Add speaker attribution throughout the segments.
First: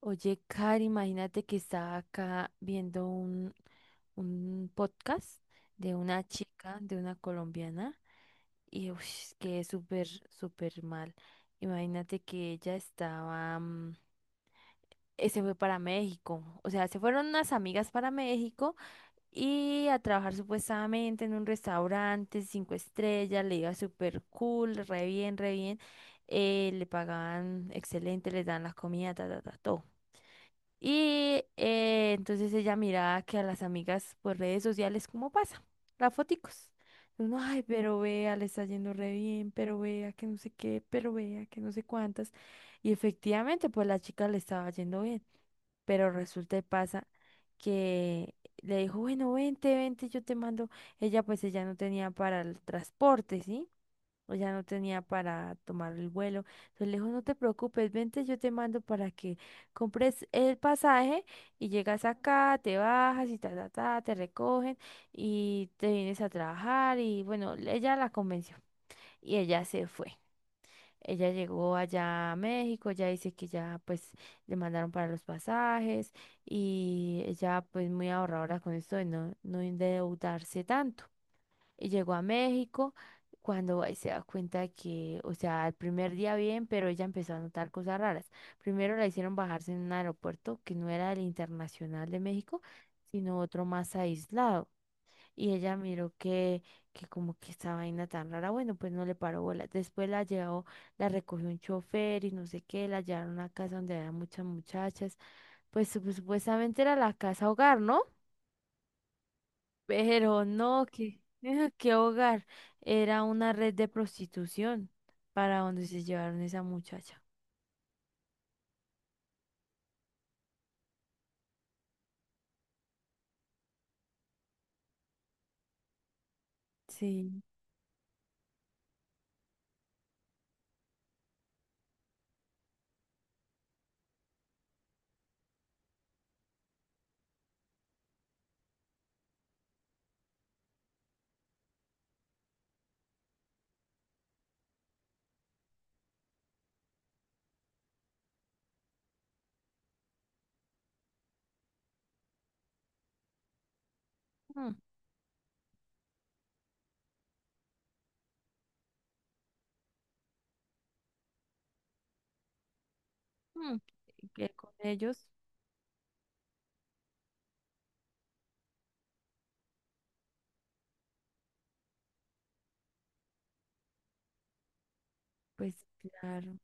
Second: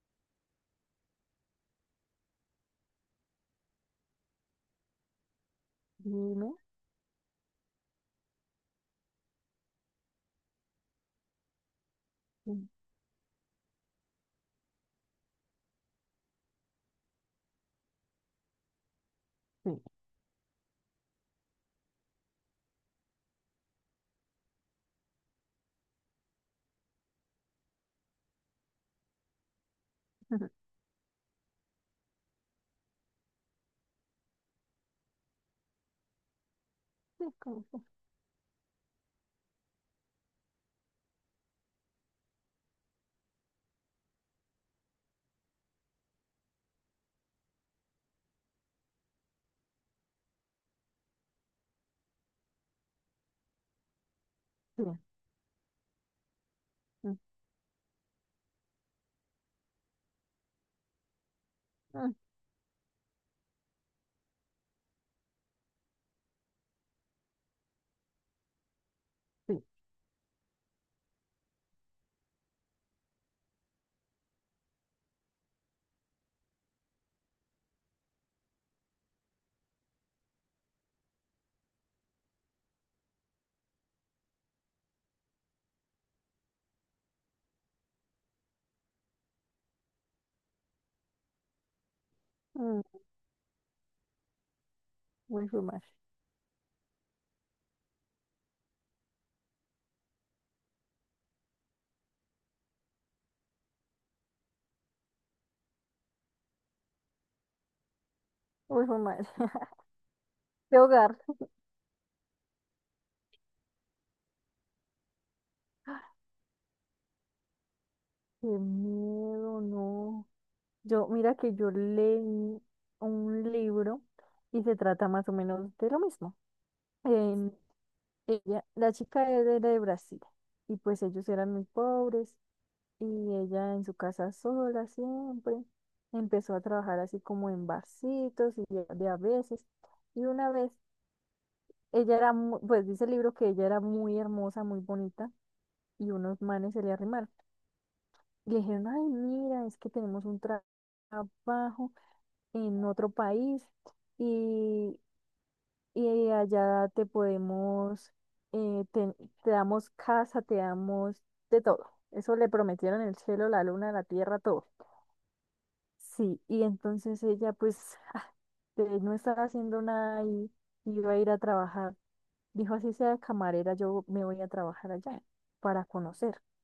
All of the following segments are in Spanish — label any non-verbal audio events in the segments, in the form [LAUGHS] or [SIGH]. Speaker 1: Oye, Cari, imagínate que estaba acá viendo un podcast de una
Speaker 2: Dime.
Speaker 1: chica, de una colombiana, y ush, quedé súper, súper mal. Imagínate que
Speaker 2: Sí.
Speaker 1: ella estaba, se fue para México, o sea, se fueron unas amigas para México
Speaker 2: Sí,
Speaker 1: y a trabajar supuestamente en un restaurante 5 estrellas, le iba súper cool, re bien, le pagaban excelente, les dan las comidas, ta, ta, ta, todo.
Speaker 2: [LAUGHS]
Speaker 1: Y entonces ella miraba que a las amigas por redes sociales, ¿cómo pasa? Las foticos.
Speaker 2: es
Speaker 1: Uno, ay,
Speaker 2: como que
Speaker 1: pero vea, le está yendo re bien, pero vea que no sé qué, pero vea que no sé cuántas. Y efectivamente, pues la chica le estaba yendo bien. Pero resulta y pasa que le dijo, bueno, vente, vente, yo te mando. Ella, pues ella no tenía para el transporte, ¿sí? O sea, no
Speaker 2: sí.
Speaker 1: tenía para tomar el vuelo. Entonces le dijo,
Speaker 2: Mm,
Speaker 1: no te preocupes, vente, yo te mando para que compres el pasaje y llegas
Speaker 2: mm,
Speaker 1: acá, te bajas y ta, ta, ta, te recogen y te vienes a trabajar. Y bueno, ella la convenció y
Speaker 2: sí.
Speaker 1: ella se fue. Ella llegó allá a México, ya dice que ya pues le mandaron para los pasajes y ella pues muy ahorradora con esto de no, no endeudarse tanto. Y llegó a México cuando ahí se da cuenta de que, o sea, el primer día bien, pero ella empezó a notar cosas raras. Primero la hicieron bajarse en un aeropuerto que no era el internacional de México,
Speaker 2: Mm,
Speaker 1: sino otro más aislado.
Speaker 2: muy
Speaker 1: Y ella
Speaker 2: fumar.
Speaker 1: miró que como que esta vaina tan rara, bueno, pues no le paró bola. Después la llevó, la recogió un chofer y no sé qué, la llevaron a una casa donde había muchas muchachas. Pues supuestamente era la casa hogar, ¿no?
Speaker 2: Muy fumar. [LAUGHS]
Speaker 1: Pero
Speaker 2: De
Speaker 1: no,
Speaker 2: hogar.
Speaker 1: que, [LAUGHS] qué hogar. Era una red de prostitución para donde se llevaron esa muchacha.
Speaker 2: Qué miedo, no. Yo, mira que yo leí un libro y se trata más o menos de lo mismo.
Speaker 1: Sí.
Speaker 2: En ella, la chica era de Brasil y pues ellos eran muy pobres y ella en su casa sola siempre empezó a trabajar así como en barcitos y de a veces. Y una vez ella era, pues dice el libro que ella era muy hermosa, muy bonita, y unos manes se le arrimaron. Y le dijeron, ay, mira, es que tenemos un trabajo en otro país
Speaker 1: Mm,
Speaker 2: y, y allá te podemos, eh, te, te damos casa, te damos de todo. Eso le prometieron el cielo, la
Speaker 1: mm.
Speaker 2: luna, la tierra,
Speaker 1: Que
Speaker 2: todo.
Speaker 1: con ellos,
Speaker 2: Sí, y entonces ella pues [LAUGHS] ah, no estaba haciendo nada y iba a ir a trabajar. Dijo, así sea camarera, yo me voy a trabajar allá
Speaker 1: pues
Speaker 2: para conocer.
Speaker 1: claro,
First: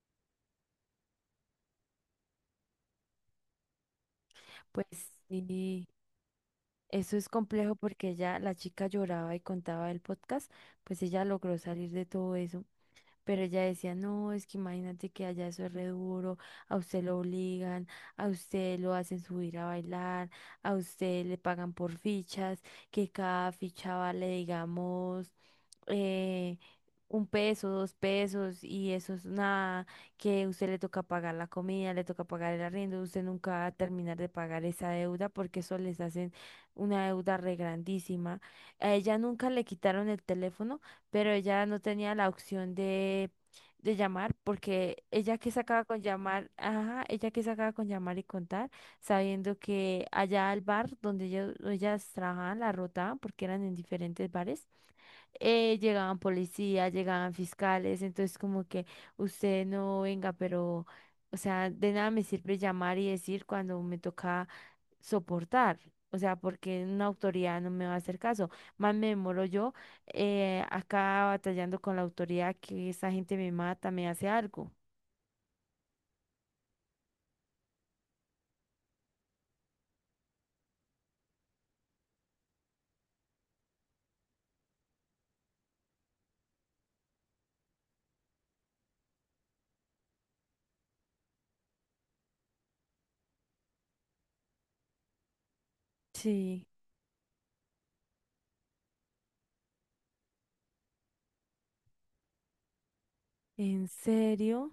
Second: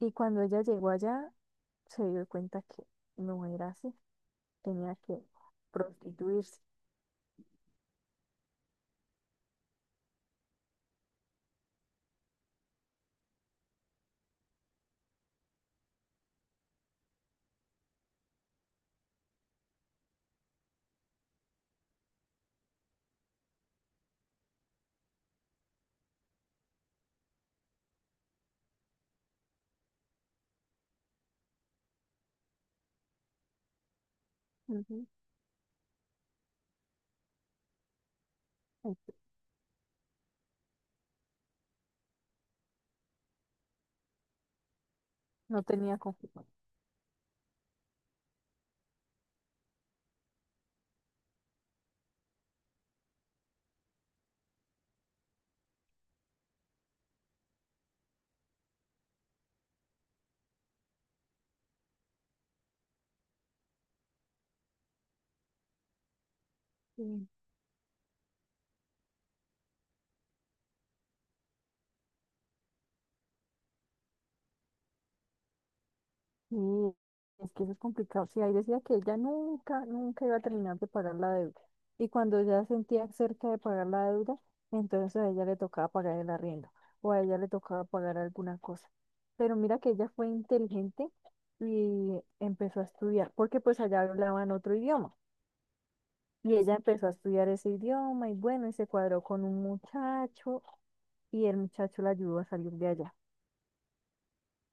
Speaker 2: Y cuando ella llegó allá, se dio cuenta que no era así,
Speaker 1: pues
Speaker 2: tenía que
Speaker 1: sí.
Speaker 2: prostituirse.
Speaker 1: Eso es complejo porque ella, la chica lloraba y contaba el podcast, pues ella logró salir de todo eso. Pero ella decía, no, es que imagínate que allá eso es re duro, a usted lo obligan, a usted lo hacen subir a bailar, a usted le pagan por fichas, que cada ficha vale, digamos, eh, 1 peso, 2 pesos, y eso es nada, que usted le toca pagar la comida, le toca pagar el arriendo, usted nunca va a terminar de pagar esa
Speaker 2: Ujú.
Speaker 1: deuda porque eso les hacen una deuda re grandísima. A
Speaker 2: Ok.
Speaker 1: ella nunca le quitaron el teléfono pero ella no tenía la opción de, llamar porque ella que
Speaker 2: No
Speaker 1: sacaba
Speaker 2: tenía
Speaker 1: con
Speaker 2: confusión.
Speaker 1: llamar, ajá, ella que sacaba con llamar y contar, sabiendo que allá al bar donde ellos, ellas trabajaban, la rotaban porque eran en diferentes bares, llegaban policías, llegaban fiscales, entonces como que usted no venga, pero... O sea, de nada me sirve llamar y decir cuando me toca soportar. O sea, porque una
Speaker 2: Sí.
Speaker 1: autoridad no me va a hacer caso. Más me demoro yo acá batallando con la autoridad que esa gente me mata, me hace algo.
Speaker 2: Sí, es que eso es complicado. Sí, ahí decía que ella nunca, nunca iba a terminar de pagar la deuda. Y cuando ya sentía cerca de pagar la deuda, entonces a ella le tocaba pagar el arriendo o a ella le tocaba pagar alguna cosa. Pero mira que ella fue inteligente y empezó a estudiar, porque pues allá hablaban otro idioma. Y
Speaker 1: Sí,
Speaker 2: ella empezó a estudiar ese idioma y bueno, y se cuadró con un muchacho y el muchacho la ayudó a salir de allá.
Speaker 1: ¿en serio?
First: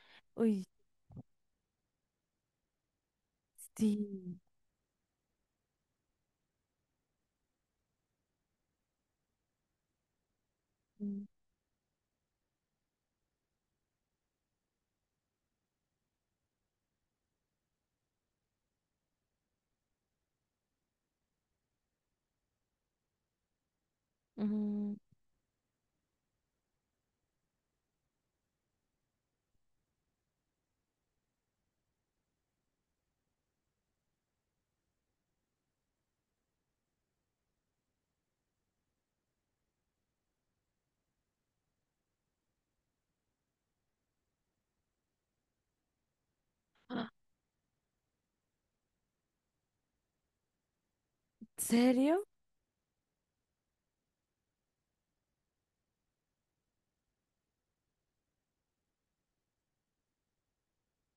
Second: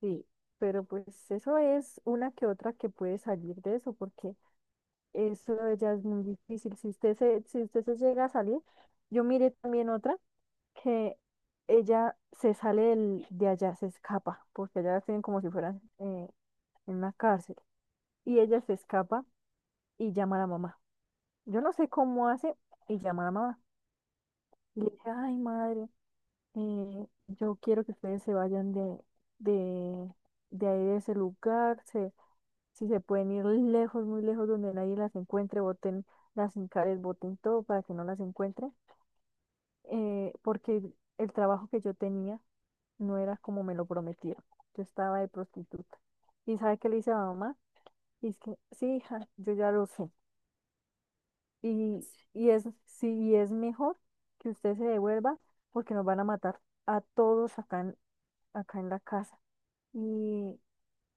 Speaker 2: Sí,
Speaker 1: Uy,
Speaker 2: pero pues eso es una que otra que puede salir de eso, porque
Speaker 1: sí.
Speaker 2: eso ya es muy difícil. Si usted se, si usted se llega a salir, yo miré también otra que
Speaker 1: Mm,
Speaker 2: ella se sale de allá, se escapa, porque allá la tienen como si fueran en una cárcel. Y ella se escapa y llama a la mamá. Yo no sé cómo hace y llama a la mamá. Y le
Speaker 1: ¿en
Speaker 2: dice, ay madre, yo quiero que ustedes se vayan de, de, de, ahí de ese lugar, se, si se pueden ir lejos, muy lejos, donde nadie las encuentre, boten las encares, boten todo para que no las encuentre porque el trabajo que yo tenía no era como me lo prometieron. Yo estaba de prostituta. ¿Y sabe qué le dice a la mamá? Y es que, sí, hija, yo ya lo sé. Y,
Speaker 1: serio?
Speaker 2: y es, sí, y es mejor que usted se devuelva porque nos van a matar a todos acá en, acá en la casa. Y,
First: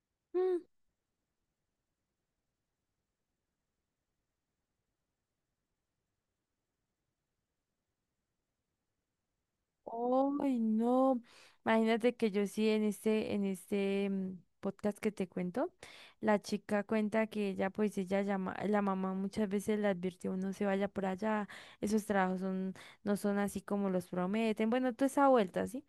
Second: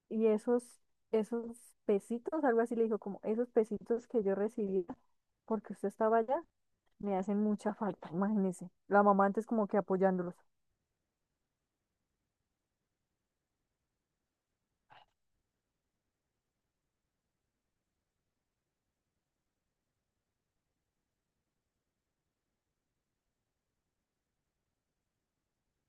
Speaker 2: y esos, esos pesitos, algo así le dijo, como esos pesitos que yo recibía porque usted estaba allá, me hacen mucha falta, imagínese. La mamá antes como que apoyándolos.
Speaker 1: Ay, no. Imagínate que yo sí en este podcast que te cuento, la chica cuenta que ella, pues ella llama, la mamá muchas veces le advirtió, no se vaya por allá, esos trabajos son, no son así como los prometen. Bueno, toda esa vuelta, ¿sí?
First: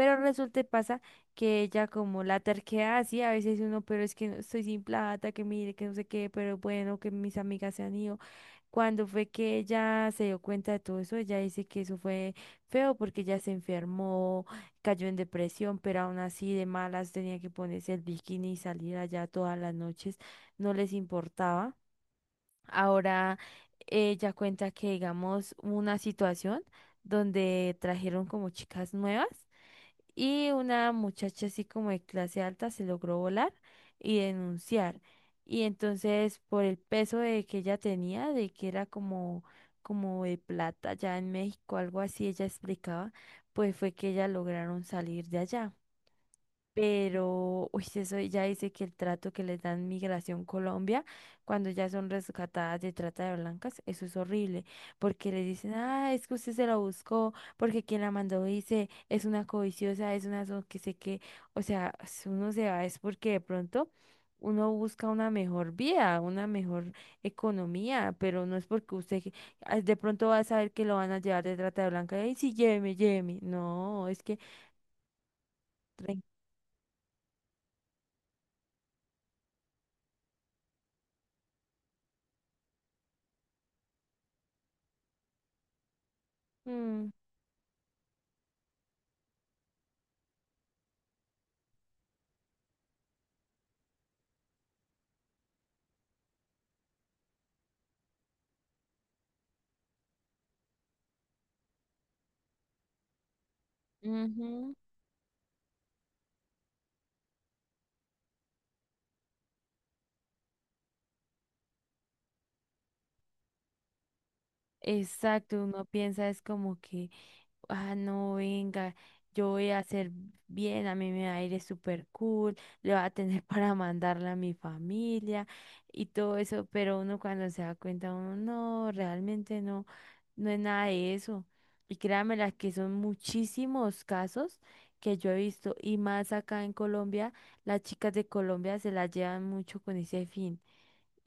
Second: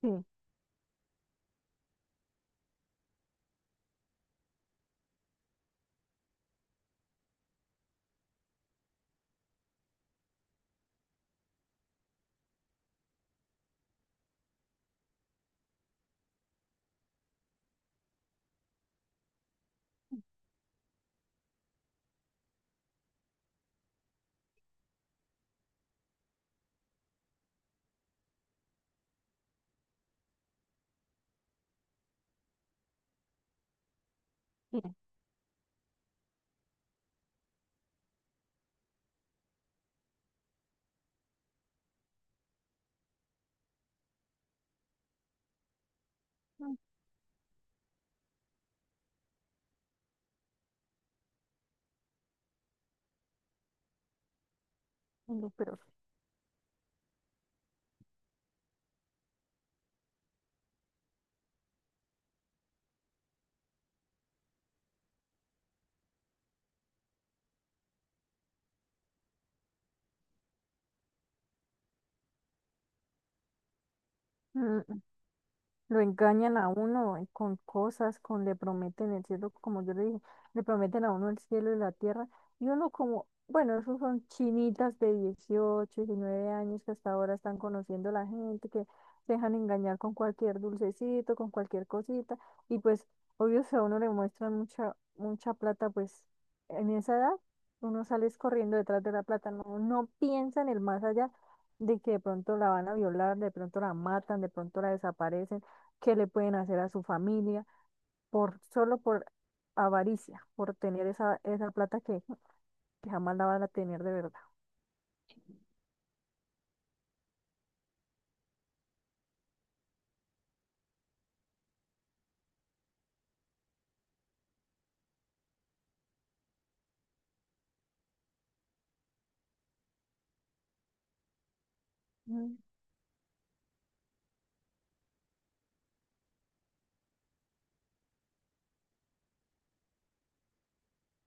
Speaker 2: Sí,
Speaker 1: resulta y pasa que ella como la terquedad así, a veces uno, pero es que estoy sin plata, que mire, que no sé qué, pero bueno, que mis amigas se han ido. Cuando fue que ella se dio cuenta de todo eso, ella dice que eso fue feo porque ella se enfermó, cayó en depresión, pero aún así de malas tenía que ponerse el bikini y salir allá todas las noches, no les importaba. Ahora ella cuenta que digamos una situación donde trajeron como chicas nuevas y una muchacha así como de clase alta se logró volar y
Speaker 2: sí,
Speaker 1: denunciar. Y entonces por el peso de que ella tenía, de que era como, como de plata ya en México, algo así, ella explicaba, pues fue que ellas lograron salir de allá.
Speaker 2: mm,
Speaker 1: Pero, uy, sí, eso ya dice que el trato que les dan Migración Colombia cuando ya son rescatadas de trata de blancas, eso es horrible, porque les
Speaker 2: no,
Speaker 1: dicen,
Speaker 2: pero...
Speaker 1: ah, es que usted se la buscó, porque quien la mandó dice, es una codiciosa, es una que sé qué, o sea, si uno se va es porque de pronto uno busca una mejor vida, una mejor economía, pero no es porque usted ah, de pronto va a saber que lo van a llevar de trata de blancas, y sí, lléveme, lléveme, no, es que...
Speaker 2: sí. Lo
Speaker 1: re-
Speaker 2: engañan a uno con cosas, con le prometen el cielo, como yo le dije, le prometen a uno el cielo y la tierra, y uno como, bueno, esos son chinitas de 18, diecinueve años que
Speaker 1: Mm,
Speaker 2: hasta ahora están conociendo a la gente, que se dejan engañar con cualquier dulcecito, con cualquier cosita, y pues, obvio, si a uno le muestran mucha, mucha plata, pues, en esa edad, uno sale es corriendo detrás de la plata, no, no piensa en el más allá de que de pronto la van a violar, de pronto la matan, de
Speaker 1: ujú.
Speaker 2: pronto la desaparecen que le pueden hacer a su familia por solo por avaricia, por tener esa, plata que jamás la van a tener de verdad.
Speaker 1: Exacto, uno piensa es como que, ah, no, venga, yo voy a hacer bien, a mí me va a ir súper cool, [LAUGHS] le va a tener para mandarle a mi familia y todo eso, pero uno cuando se da cuenta, uno no, realmente no, no es nada de eso. Y créanme las
Speaker 2: Mm.
Speaker 1: que son muchísimos casos que yo he visto, y más acá en Colombia, las chicas de Colombia se las llevan mucho con ese fin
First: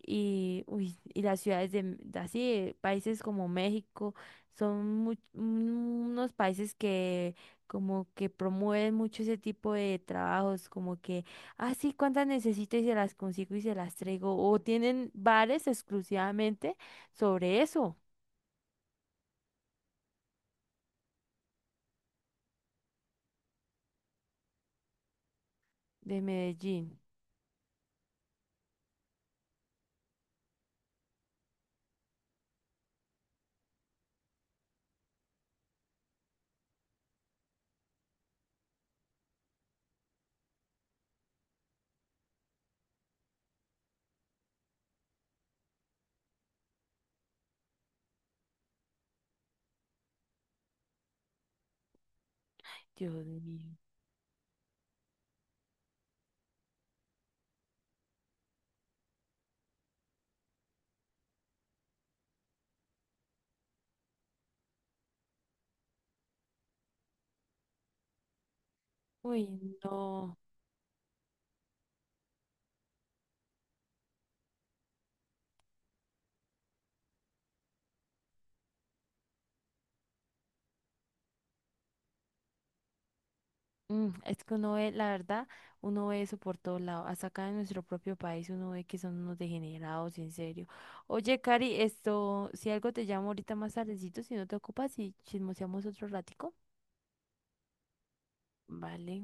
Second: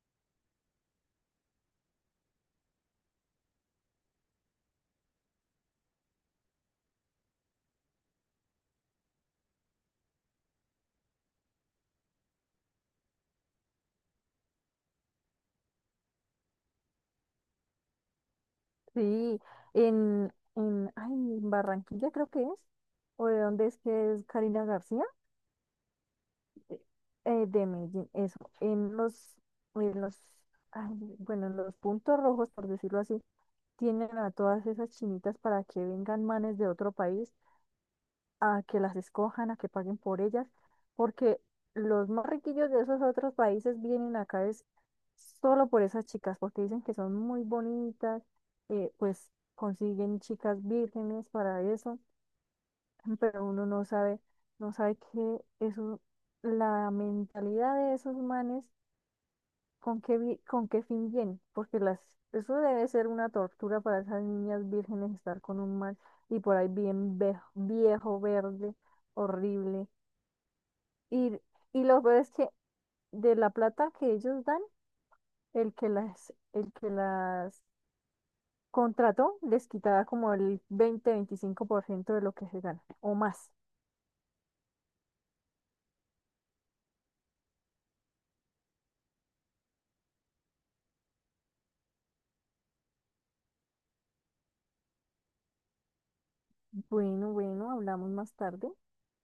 Speaker 1: y, uy, y las ciudades de, así, países como México, son unos países que como que promueven mucho ese tipo de trabajos, como que, ah, sí, cuántas necesito y se las consigo y se las traigo, o tienen bares exclusivamente sobre eso
Speaker 2: Sí, en Barranquilla creo que es, o de dónde es que es Karina García,
Speaker 1: de
Speaker 2: eh,
Speaker 1: Medellín.
Speaker 2: de Medellín, eso, en los, ay, bueno, en los puntos rojos, por decirlo así, tienen a todas esas chinitas para que vengan manes de otro país a que las escojan, a que paguen por ellas, porque los más riquillos de esos otros países vienen acá es solo por esas chicas, porque dicen que son muy bonitas, pues consiguen chicas vírgenes para eso, [LAUGHS]
Speaker 1: Dios
Speaker 2: pero
Speaker 1: mío.
Speaker 2: uno no sabe, no sabe que eso, la mentalidad de esos manes, con qué fin viene, porque las, eso debe ser una tortura para esas niñas vírgenes estar con un man y por ahí bien viejo, verde,
Speaker 1: Uy,
Speaker 2: horrible
Speaker 1: no.
Speaker 2: y, y lo peor es que de la plata que ellos dan, el que las, contrató les quitaba como el 20-25% de lo que se gana o más.
Speaker 1: Mm, es que uno ve, la verdad, uno ve eso por todos lados. Hasta acá en nuestro propio país uno ve que son unos degenerados, en serio. Oye, Cari, esto, si algo te llamo ahorita más tardecito, si no te ocupas y chismoseamos otro ratico.
Speaker 2: Bueno, bueno, hablamos más tarde.
Speaker 1: Vale.